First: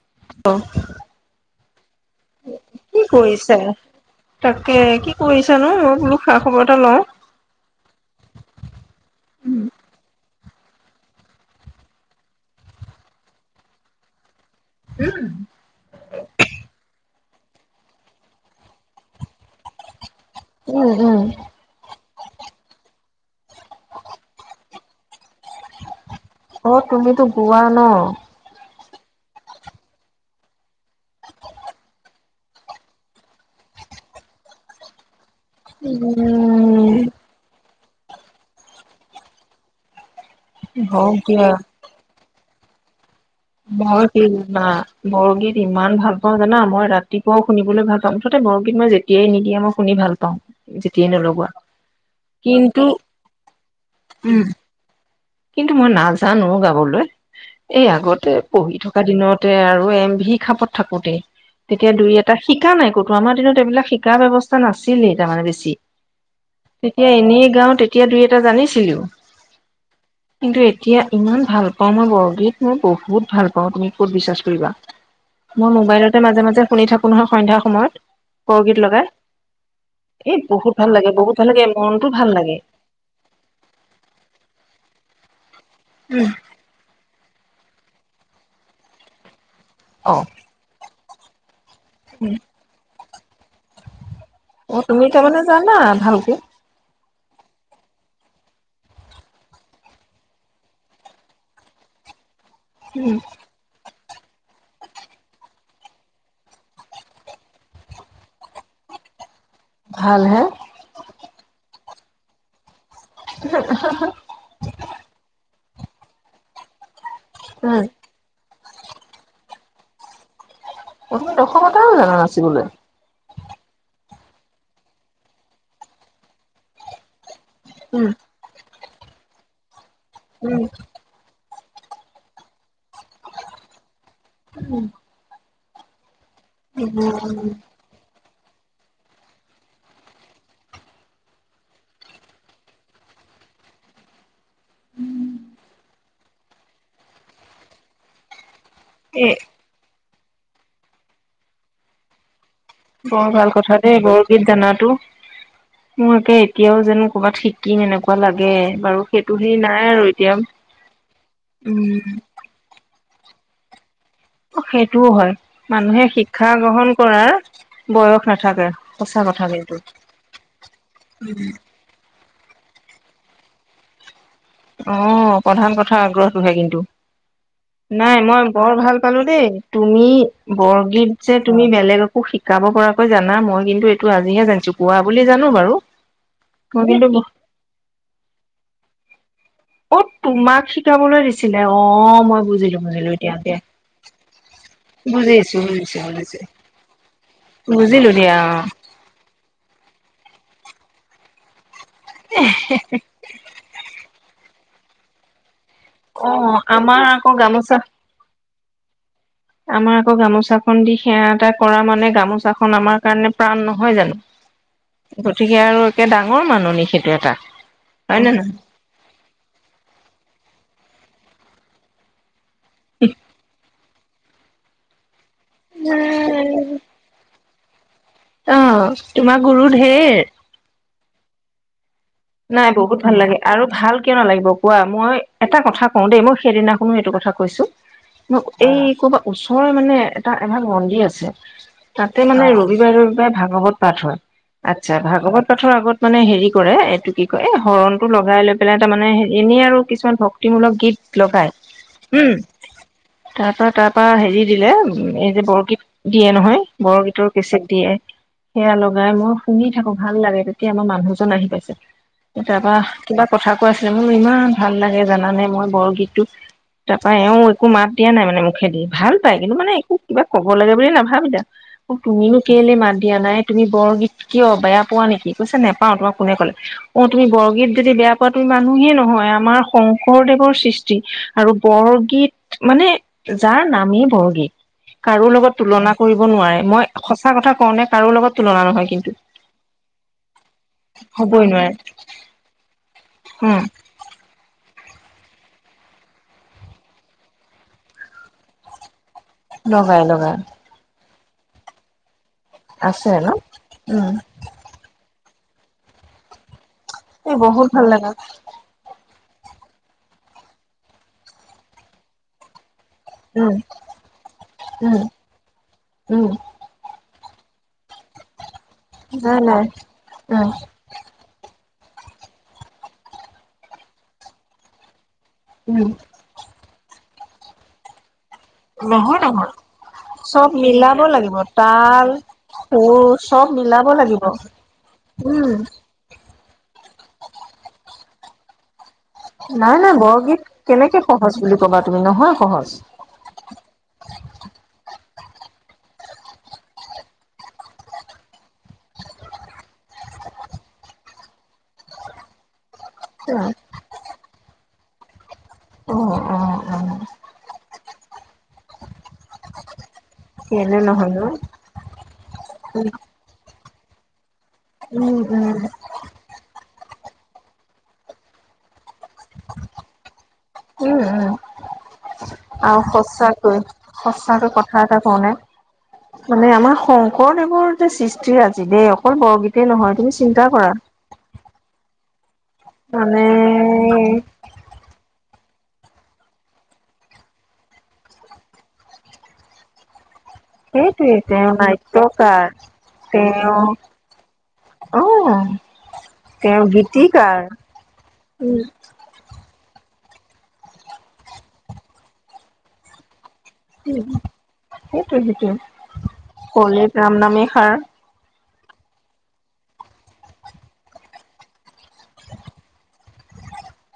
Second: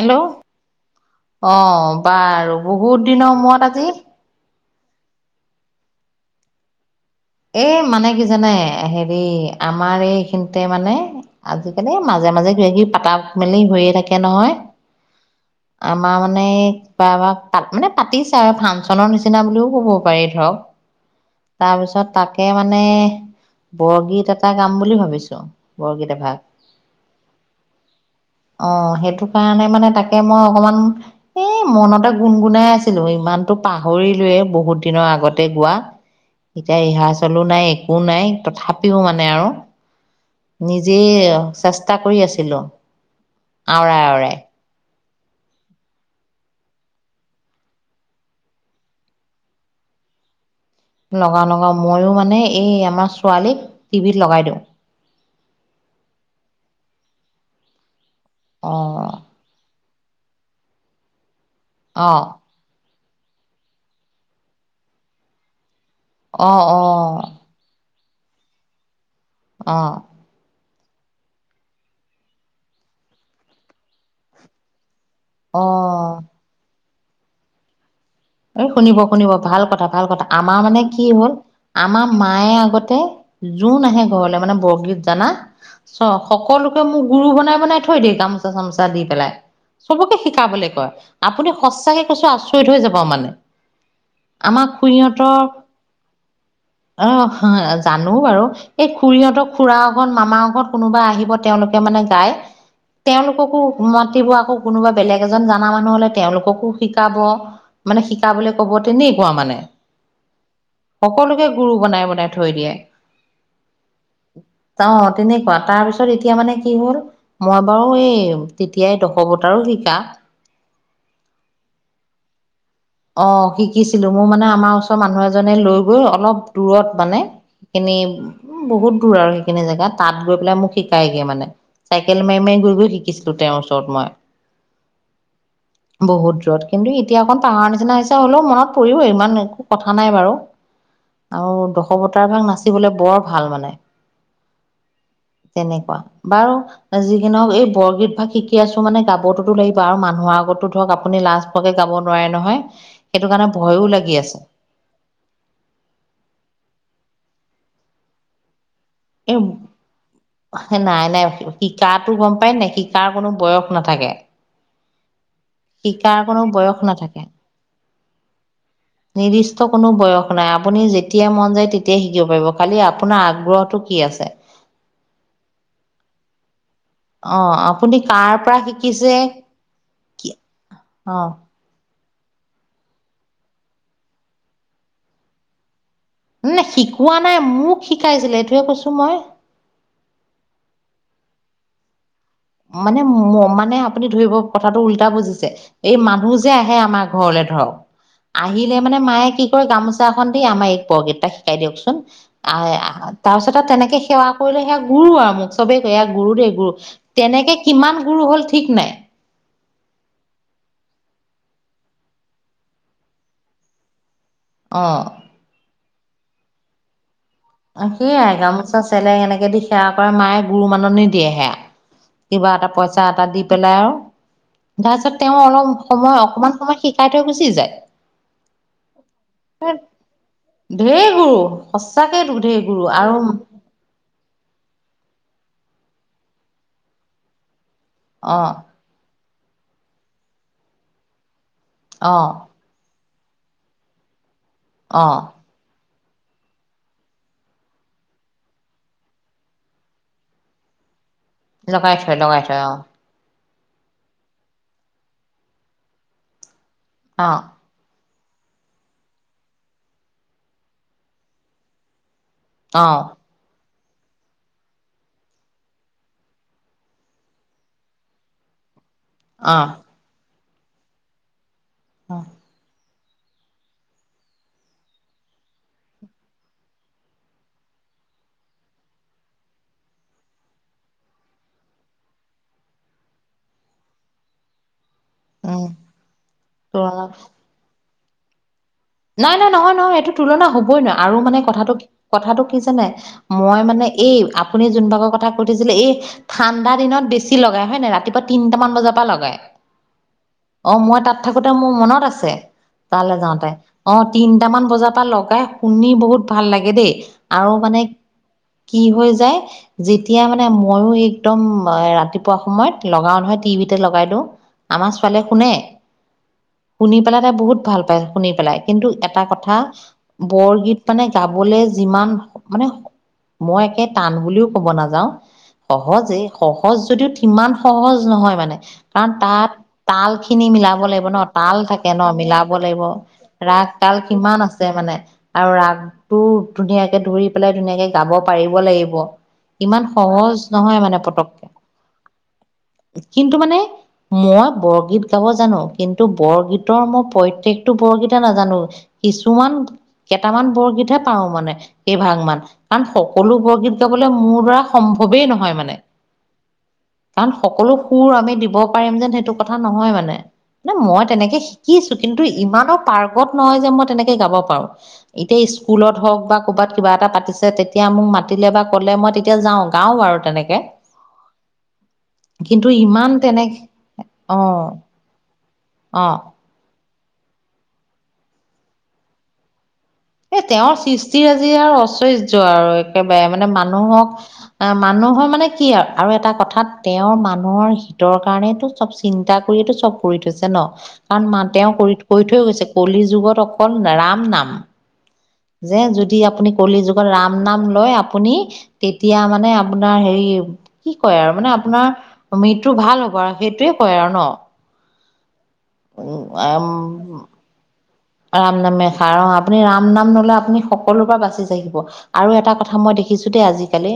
Hello আহ বাৰু কি বহুত দিনৰ কৰিছে মূৰত আজি তাকে কি কৰিছানো অলপ বোলো খা খবৰ এটা লওঁ এ মানে কি জানে হেৰি আমাৰ এইখিনি গতে মানে আজিকালি মাজে মাজে কি পাতা মেলি হৈয়ে থাকে নহয় আমাৰ মানে বাবা তাত মানে পাতিছে আৰু ফাংচনৰ নিচিনা বুলিও ক'ব পাৰি ধৰক উম উম তাৰপিছত তাকে মানে বৰগীত এটা গাম বুলি ভাবিছো বৰ গীত এভাগ অ তুমিতো গোৱা ন। অ সেইটো কাৰণে মানে তাকে মই অকমান এ মনতে গুণ গুণাই আছিলো ইমানতো পাহৰি কৰিলোৱৱে বহুত দিনৰ আগত উম এতিয়া ৰিহা চেলো নাই একো নাই তথাপিও মানে আৰু হওক নিজেই চেষ্টা কৰি আছিলো বহু কৈইদিন না বৰগীত ইমান ভাল পাওঁ জানা মই ৰাতিপুৱাও শুনিবলৈ ভাল পাওঁ মুঠতে বৰগীত মই যেতিয়াই নিদিয়ে মই শু ভাল পাওঁ যেতিয়াই লগাওঁ নলগোৱা লগাওঁ ময়ো মানে এই কিন্তু আমাৰ ছোৱালীক টিভিত লগাই উম দিওঁ কিন্তু মই নাজানো গাবলৈ এই আগতে পঢ়ি থকা অঁ দিনতে আৰু ভি খাপত থাকোতে তেতিয়া দুই অঁ এটা শিকা নাই ক গৰমৰ দিনত এইবিলাক শিকা ব্যৱস্থা নাছিলেই তাৰমানে বেছি অঁ অঁ তেতিয়া এনেই গাও তেতিয়া দুই এটা জানিছিলো আহ কিন্তু এতিয়া ইমান ভাল পাওঁ মই বৰগীত মই বহুত ভাল পাওঁ তুমি ক'ত বিশ্বাস কৰিবা মই অঁ মোবাইলতে মাজে মাজে শুনি থাকো নহয় সন্ধ্যাৰ সময়ত এ বৰগীত শুনিব লগাই শুনিব ভাল কথা ভাল কথা এই আমাৰ বহুত মানে ভাল কি লাগে হ'ল বহুত ভাল লাগে আমাৰ মনটো ভাল মায়ে লাগে আগতে জোন আহে ঘৰলে মানে বৰগীত জানা চোৱা উম, সকলোকে মোক গুৰু বনাই বনাই থৈ দেই গামোচা চামোচা দি পেলাই অ চবকে শিকাবলৈ কয় আপুনি সঁচাকে কৈছো উম, আচৰিত হৈ যাব মানে আমাক অ খুৰি তুমি তাৰমানে জানা ভালকে হঁতৰ অ জানো বাৰু এই খুৰীহঁতৰ খুুৰাৰ আগত মামাৰ আগত কোনোবা আহিব তেওঁলোকে মানে গাই উম, তেওঁলোককো মাতিব আকৌ কোনোবা বেলেগ এজন জাননা মানুহ হলে তেওঁলোককো শিকাব মানে শিকাবলে ক'ব তেনেকুৱা মানে ভাল হে সকলোকে গুৰু বনাই বনাই থৈ দিয়ে। অ', তেনেকুৱা তাৰপিছত এতিয়া মানে কি হ'ল মই উম বাৰু এই তেতিয়াই দশ বতাৰো শিকা। দশবতাও জানা নাচিবলৈ। অ শিকিছিলো মোৰ মানে আমাৰ ওচৰ মানুহ এজনে লৈ গৈ অলপ দূৰত মানে সেইখিনি উম উ বহুত দূৰ আৰু সেইখিনি জেগা তাত গৈ পেলাই উম মোক শিকাইগে মানে চাইকেল মা উম, কিন্তু এতিয়া অক নিচিনা সিঁচা হ' [unintelligible] লেও মনত পৰিও ইমান একো কথা নাই বাৰু আৰু দশৱতাৰ ভাগ নাচিবলৈ বৰ ভাল মানে তেনেকুৱা বাৰু যি কি নহওঁক এই বৰগীত ফাঁকি শিক আছোঁ মানে এ গাবটোতো লাগিব আৰু মানুহৰ আগতো ধৰক আপুনি লাজষ্ট পোৱাকৈ গাব নোৱাৰে নহয়। সেইটো বৰ কাৰণে ভাল কথা ভয়ো দেই লাগি বৰ আছে গীত জানাতো মোৰ আাকে এতিয়াও যেনো কবাত শিকিম এনেকুৱা লাগে। বাৰু সেইটো এ হেৰি নাই আৰু এতিয়া নাই নাই উম, শিকাতো গম পাই নাই শা তাৰ কোনো বয়স সেইটোও হয় মানুহে শিকাৰ কোনো শিক্ষা বয়স গ্ৰহণ নাথাকে কৰাৰ বয়স নাথাকে। সঁচা কথা নিৰ্দিষ্ট কিন্তু কোনো বয়স নাই আপুনি যেতিয়াই মন যায় তেতিয়াাই শ দিব পাৰিব খালি আপোনাৰ আগ্ৰহটো কি আছে। অ প্ৰধান কথা আগ্ৰহটোহে কিন্তু অ আপুনি নাই কাৰ মই পৰা বৰ ভাল শিকিছে পালো দেই তুমি অ বৰগীত যে তুমি বেলেগক শো শিকাব পৰাকৈ জানা মই কিন্তু এইটো আজিহে জানিছো কোৱা বুলি জানো বাৰু ন নাই মই কিন্তু শিকোৱা নাই মোক শিকাইছিলে এইটোৱে কৈছো মই অ তোমাক শিকাবলৈ দিছিলে অ', মই বুজিলো মানে বুজিলো এতিয়া ম দিয়া মানে আপুনি ধৰিব কথাটো উল্টা বুজিছে বুজিছো এই বুজিছো মানুহ বুজিছো যে আহে আমাৰ ঘৰলে ধৰক বুজিলো দিয়া আহিলে মানে মায়ে কি কৰে গামোচা এখন দি আমাৰ এই বৰগীতটা শিকাই দিয়কচোন তাৰ পিছত তেনেকে সেৱা কৰিলে সেয়া গুৰু আৰু মোক চবে ক ইয় অ', গুৰু দেই অ', গুৰু আমাৰ আকৌ তেনেকে গামোচা কিমান গুৰু হ'ল ঠিক নাই। আমাৰ আকৌ গামোচাখন দি সেৱা এটা কৰা মানে গামোচাখন আমাৰ কাৰণে প্ৰাণ নহয় অ জানো। গতিকে আৰু একে ডাঙৰ মানুহ নিে সেইটো এটা [inaudible] হয় নে সেয়াই নহয়? গামোচা চেলেং এনেকে দি সেৱা কৰে মায়ে গুৰু মাননি দিয়ে সেয়া কিবা এটা পইচা এটা দি পেলাই আৰু তাৰপিছত তেওঁ অলপ সময় অকমান সময় শিকাই থৈ গুচি যায়। অ' তোমাৰ গুৰু ঢেৰ ধেই গুৰু সঁচাকেতো ঢেৰ নাই গুৰু বহুত ভাল আৰু লাগে আৰু ভাল কিয় নালাগিব কোৱা মই এটা কথা কওঁ দেই মই সেইদিনাখনো এইটো কথা কৈছো ম অ এই ক'বাত ওচৰ মানে এটা এভাগ মন্দিৰ আছে অ তাতে মানে ৰবিবাৰৰ ভাগৱত পাঠ হয় আচ্ছা অ ভাগৱত পাঠৰ আগত মানে হেৰি কৰে এইটো কি কয় এই হৰণটো লগাই লৈ পেলাই তাৰমানে এনেই আৰু কিছুমান ভক্তিমূলক গীত লগাই লগাইছ উম লগাইছ অ। তাৰ পৰা তাৰ পৰা হেৰি দিলে উ এই যে বৰগীত দিয়ে নহয় বৰগীতৰ অ কেচেট দিয়ে সেয়া লগাই মই শুনি থাকো ভাল লাগে তেতিয়া আমাৰ মানুহজন আহি পাইছে। তাৰাপা কিবা কথা কৈ আছিলে মোৰ ইমান তাৰ পৰাা এওঁ একো মাত দি ভাল পায় কিন্তু অ মানে একো কিবা ক'ব লাগে বুলি নাভাবিলে মোক অ তুমিনো কেলে মাত দিয়া নাই তুমি বৰগীত কিয় বেয়া পোৱা নেকি কৈছা নাপাও তোমাক কোনে ক'লে অ তুমি বৰগীত যদি বেয়া বৰগীত মানে যাৰ নামেই বৰগীত কাৰো লগত উম তুলনা কৰিব নোৱাৰে মই তুলনা সঁচা কথা কওঁ নে কাৰো লগত তুলনা নহয়। কিন্তু নাই নাই নহয় নহয় এইটো তুলনা হবই নোৱয় আৰু মানে হ'বই নোৱাৰে কথাটো কি কথাটো কি জানে মই উম মানে এই আপু আপোনি যোন ভাগৰ কথা সুধিছিলে এই ঠাণ্ডা দিনত বেছি লগাই হয় নে ৰাতিপুৱা তিনটা মান বজাৰ পৰা লগাই। লগাই লগাই উম অ' মই তাত থাকোতে মোৰ মনত আছে আছে তালৈ ন যাওঁতে। অ' উম তিনিটামান বজাৰ পৰা লগাই শুনি বহুত ভাল লাগে দেই। এই আৰু বহুত মানে ভাল লাগে কি হৈ যায় যেতিয়া মানে ময়ো একদম ৰাতিপুৱা সময়ত লগাও নহয় উম টিভিতে লগাই দিওঁ আমাৰ উম ছোৱালীয়ে শুনে, উম শুনি পেলাই তাই বহুত ভাল পায় শুনি পেলাই কিন্তু এটা নাই কথা নাই উম বৰগীত মানে গাবলৈ যিমান মানে মই একে টান বুলিও ক'ব নাযাও উম সহজেই স সহজ যদিও তিমান সহজ নহয়। মানে কাৰণ নহয় নহয় তাত তাল খিনি মিলাব লাগিব ন তাল থাকে ন মিলাব লাগিব, সুৰ চব ৰাগ মিলাব তাল লাগিব কিমান আছে মানে উম আৰু ৰাগটো ধুনীয়াকে ধৰি পেলাই ধুনীয়াকে গাব পাৰিব লাগিব। নাই ইমান নাই সহজ বৰগীত নহয় মানে কেনেকে পতককে সহজ বুলি কবা তুমি নহয় সহজ। কিন্তু মানে মই বৰগীত গাব জানো কিন্তু বৰগীতৰ মই প্ৰত্যেকটো বৰগীত বেচিকে নাজানো। কিছুমান কেইটামান বৰগীতহে পাৰো মানে এই ভাগ মান। কাৰণ সকলো বৰগীত গাবলে মোৰ দ্বাৰা সম্ভৱেই নহয় মান। অ অ অ কাৰণ সকলো সুৰ আমি দিব পাৰিম যেন সেইটো কথা নহয় মানে। নে কেলে মই নহয় নো তেনেকে শিকিছো কিন্তু ইমানক নহয় যে মই তেনেকে গাব পাৰো। উম এতিয়া উম স্কুলত হওঁক বা কৰবাত কিবা এটা পাত পতিছে তেতিয়া মোক মাতিলে বা কলে মই তেতিয়া যাওঁ গাও বাৰু তেনেকে। উম উম কিন্তু আৰু ইমান সচাকৈ তেনেকে অ সচাকৈ কথা এটা কওঁনে? অ মানে আমাৰ শংকৰদেৱৰ যে সৃষ্টি ৰাজি দেই অকল বৰগীতেই নহয় তুমি এ চিন্তা কৰা তেওঁৰ সৃষ্টি ৰাজি আৰু অচৈ য্য আৰু একেবাৰে মানে মানুহক এ মানুহৰ মানে কি আৰু আৰু এটা কথাত তেওঁৰ মানুহৰ হিতৰ কাৰণেটো চব চিন্তা কৰিটো চব কৰি থৈছে ন সেইটোৱে কাৰণ মা তেওঁ কৰি কৰি থৈ নাট্যকাৰ গৈছে কলি যুগত তেওঁ অকল ৰাম নাম। অ'। যে যদি আপুনি তেওঁ কলি যুগত ৰাম গীতিকাৰ নাম লয় আপুনি উম, তেতিয়া মানে মানে আপোনাৰ হেৰি কি কয় আৰু মানে আপোনাৰ মৃত্যু ভাল হ'ব আৰু। সেইটোয়ে কয় আৰু ন। সেইটোোৱ সেইটোয়ে। কলিত উম ৰামনামেই সাৰ। ৰাম নামে সাৰ অ'। আপুনি ৰাম নাম ললে আপুনি সকলোৰে পৰা বাচি থাকিব আৰু এটা কথা মই দেখিছো দেখিছো দেই আজিকালি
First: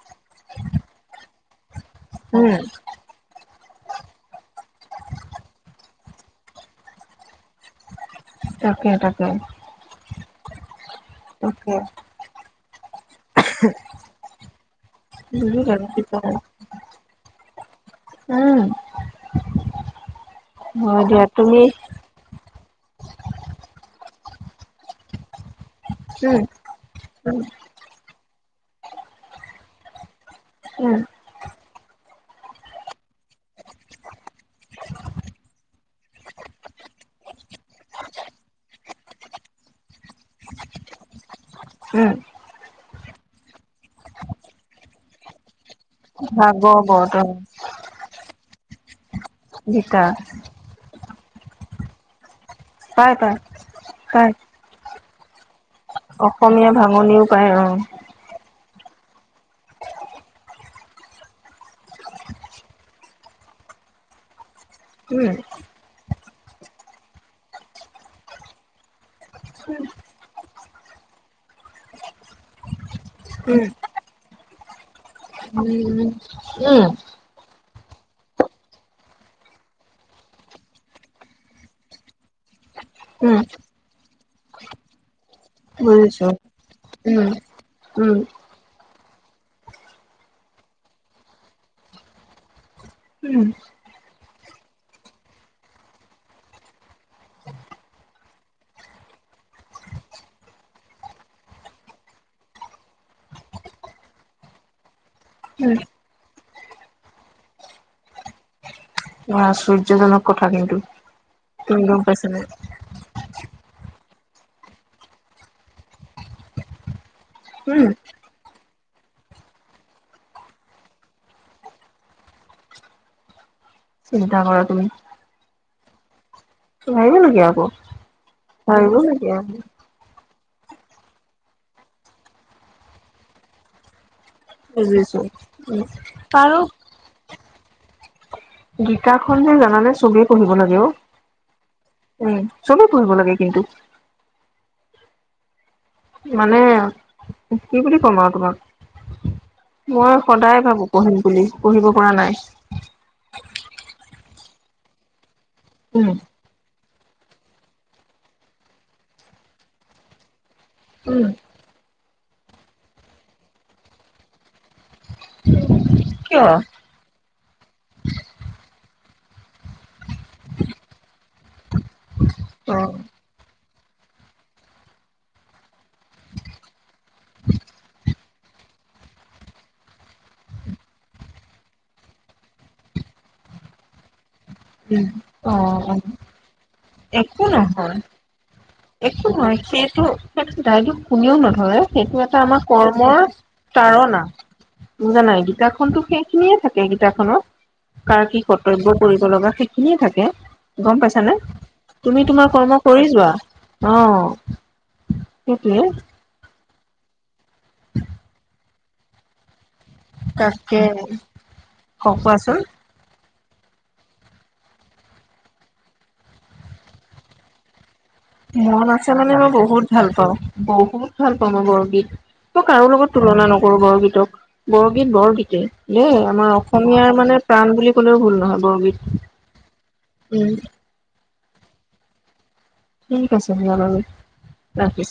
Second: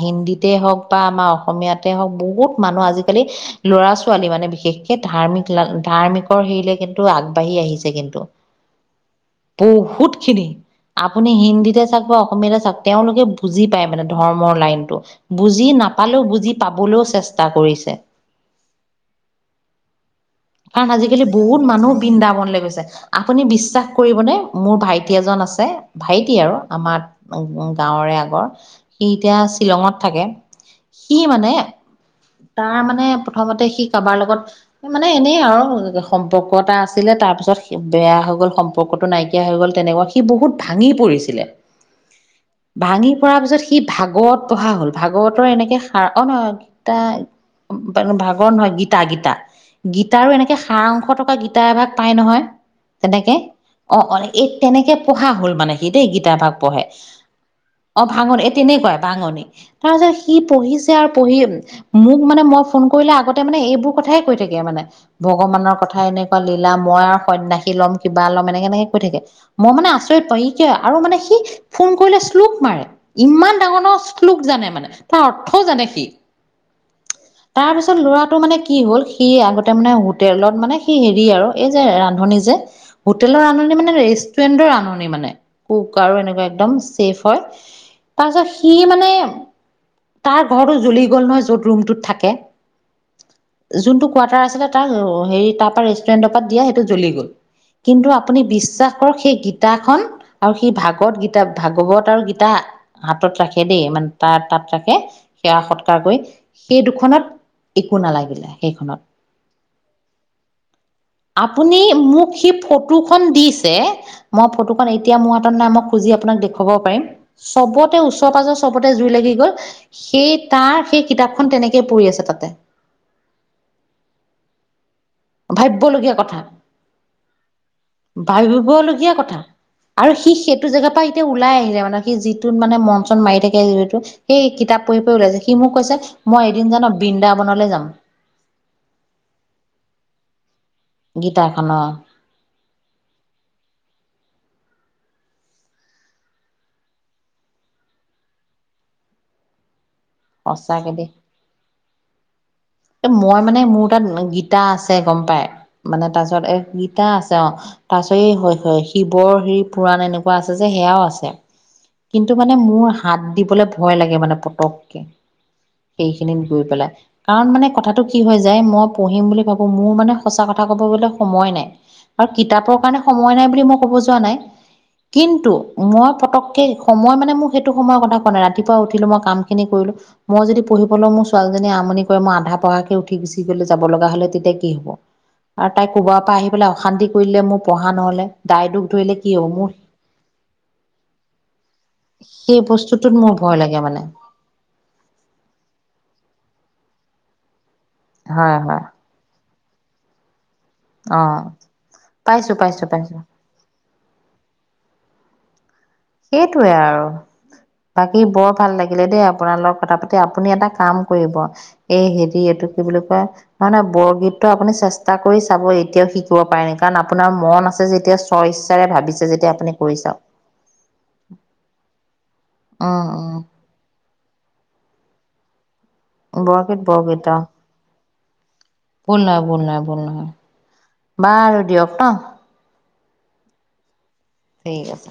হিন্দীতে হওক বা আমাৰ অসমীয়াত তে হওক উম, বহুত মানুহ আজিকালি ল'ৰা ছোৱালী মানে বিশেষকে ধাৰ্মিক লা ধাৰ্মিকৰ হেৰিলে কিন্তু আগবাঢ়ি আহিছে কিন্তু। থাকে থাকে। খিনি আপুনি হিন্দীতে চাওক বা অসমীয়াতে চাওক তেওঁলোক কে বুজি পাই মানে ধৰ্মৰ লাইনটো। বুজি পালো কি নাপালেও কলা। বুজি পাবলৈও চেষ্টা কৰিছে। [inaudible] [inaudible] কাৰণ হয় দিয়া আজিকালি তুমি বহুত মানুহ বিন্দা বনলৈ গৈছে। আপুনি বিশ্বাস কৰিবনে মোৰ ভাইটি এজন আছে ভাইটি উম, আৰু আমাৰ উম, গাঁৱৰে আগৰ সি এতিয়া শ্বিলঙত থাকে। উম, সি মানে তাৰ মানে প্ৰথমতে সি কাৰোবাৰ লগত মানে মানে এনেই আৰু সম্পৰ্ক এটা আছিলে তাৰ পিছত বেয়া হৈ গ'ল সম্পৰ্কতটো নাইকিয়া হৈ গ'ল তেনেকুৱা মানে সি বহুত ভাঙি পৰিছিলে। উম। ভাঙি পৰাৰ পিছত সি ভাগৱত পঢ়া হল ভাগৱতৰ এনেকে অ ভাগৱত অ, ন ভাগ [inaudible] হয়য় গীতা গীতা গীতা গীতাৰো এনেকে সাৰাংশ টকা গীতা এভাগ পাই নহয় পাই তেনেকে পাই অ অ পাই এই তেনেকে পঢ়া হ'ল মানে দেই গীতা ভাগ অসমীয়া পঢ়ে ভাঙনিও পায় অ ভাঙৰ এ তেনেকুৱাই ভাঙনি তাৰ পিছত সি পঢ়িছে আৰু পঢ়ি মোক মানে মই ফোন কৰিলে আগতে মানে এইবোৰ কথাই কৈ থাকে মানে উম, ভগৱানৰ কথা এনেকুৱা লীলা মই আৰু সন্যাসী লম কিবা লম এনেকে এনেকে কৈ থাকে মই মানে আচৰিত পাওঁ ই ক আৰু মানে সি ফোন কৰিলে শ্লোক মাৰে ইমান উম, ডাঙৰ শ্লুোক জানে মানে তাৰ অৰ্থও জানে সি উম তাৰ পিছত ল'ৰাটো মানে কি হ'ল সি আগতে মানে হোটেলত মানে সি হেৰি আৰু এই যে ৰান্ধনী যে উম, হোটেলৰ ৰান্ধনী মানে বুজিছো উম, উম, [inaudible] তাৰ ঘৰটো জ্বলি গ'ল নহয় য'ত ৰুমটোত থাকে উম যোনটো কোৱাৰ্টাৰ আছিলে তাৰ হেৰি তাৰ পৰা ৰেষ্টুৰেণ্টৰ পৰা দিয়া সেইটো জ্বলি গ'ল কিন্তু আপুনি বিশ্বাস কৰক সেই গীতাখনন আৰু সেই ভাগৱত গীতা ভাগৱত আৰু গীতা হাতত ৰাখে দেই মানে তাত তাত ৰাখে সেৱা উম, সৎকাৰ কৰি সেই দুখনত একো নালাগিলে সেইখনত আশ্চৰ্যজনক কথা কিন্তু আপুনি তুমি গম পাইছা মোক নে সি ফটোখনন দিছে মই ফটো এতিয়া মোৰ হাতত ন মই খুজ আপোনাক দেখাব পাৰিম উম, চবতেওচৰ চবতে জুই লাগি গ'ল সেই তাৰ সেই কিতাপখন তেনেকে পৰিঢ আছে তাতে [inaudible] চিন্তা কৰা তুমি ভাবিবলগীয়া কথা ভাবিবলগীয়া আকৌ ভাবিবলগীয়া কথা আৰু সি সেইটো জেগাৰ পৰা এতিয়া ওলাই আহিলে মানে সি যিটোত মানে মন চ মি থাকে যিহেতটো সেই কিতাপ পঢ়ি পঢ়ি বুজিছো ওলাইছে সি মোক উম। কৈছে মই এদিন জান বৃন্দাবনলৈ যাম গীতা খন যে জানানে চবে পঢ়িব লাগে গীতাখনৰ উম চবেই পঢ়ব লাগে কিন্তু মানে কি বুলি কম আৰু তোমাক মই সদায় ভাবো সঁচাকে দেই পঢ়িম বুলি পঢ়িব পৰা নাই এ মই মানে মোৰ তাত গীতা আছে গম পাই মানে উম তাৰ পিছত এ তা আছে অ তাৰ পিছত হয় হয় শিৱৰ হেৰি পুৰাণ এনেকুৱা আছে যে সেয়াও উম আছে কিন্তু মানে মোৰ হাত দিবলে ভয় লাগে মানে পতককে সেইখিনিত কিয় গৈ পেলাই কাৰণ মানে কথাটো কি হৈ যায় মই পঢ়িম বুলি ভাবো মোৰ মানে সঁচা কথা ক'ব বলে সময় নাই আৰু অ কিতাপৰ কাৰণে সময় নাই বুলি মোক ব য নাই কিন্তু মই েই সময় মানে মোৰ সেইটো সময়ৰ কথা কোৱা নাই ৰাতিপুৱা উঠিলো মই কাম খিনি কৰিলো মই যদি পঢ়িবলৈও মোৰ ছোৱালীজনী আমনি কৰে মই আধা পহাকে উঠি গুচি গলে যাব লগা হলে তেতিয়া তেয়া কি হব অ আৰু তাই কৰবাৰ পৰা আহি পেলাই অশান্তি কৰিলে একো মোৰ পঢ়া নহয়। নহলে দাইদ একো নাই সটো দাই হয় সেইটো এটা সেই আমাৰ বস্তুটোত কৰ্মৰ মোৰ ভয় লাগে মানে তাৰণা বুজা নাই গীতাখননতো শেষ সেই খিনিয়ে থাকে কিতাপখনত কাৰ কি হয় হয় কৰ্তব্য কৰিব লগা সেইখিনিয়ে থাকে গম অ পাইছানে তুমি তোমাৰ পাইছো কৰ্ম পাইছো কৰি পাইছো যোৱা অ সেইটে সেইটোৱে আৰু বাকী বৰ ভাল লাগিলে দেই আপোনালোক কথা পাতি আপুনি এটা তাকে কাম কৰিব ক এই হেৰি কোৱাচোন। এইটো কি বুলি কয় হয়হ নহ বৰগীতটো আপুনি চেষ্টা কৰি চাব এতিয়াও শিকিব পাৰেি ন কাৰণ আপোনাৰ মন আছে যে মন আছে মানে মই বহুত ভাল চাওক পাওঁ বহুত বহুত ভাল পাওঁ মই বৰগীত মই কাৰো লগত উম তুলনা নকৰো বৰগীতক বৰগীত বৰগীতে দেই উম আমাৰ বৰগীত অসমীয়াৰ বৰগীত মানে প্ৰাণ বুলি ক'লেও ভুল নহয় বৰগীত ভ নহয় উম, বা আৰু দিয়ক ন ঠিক আছে জানালে ঠিক আছে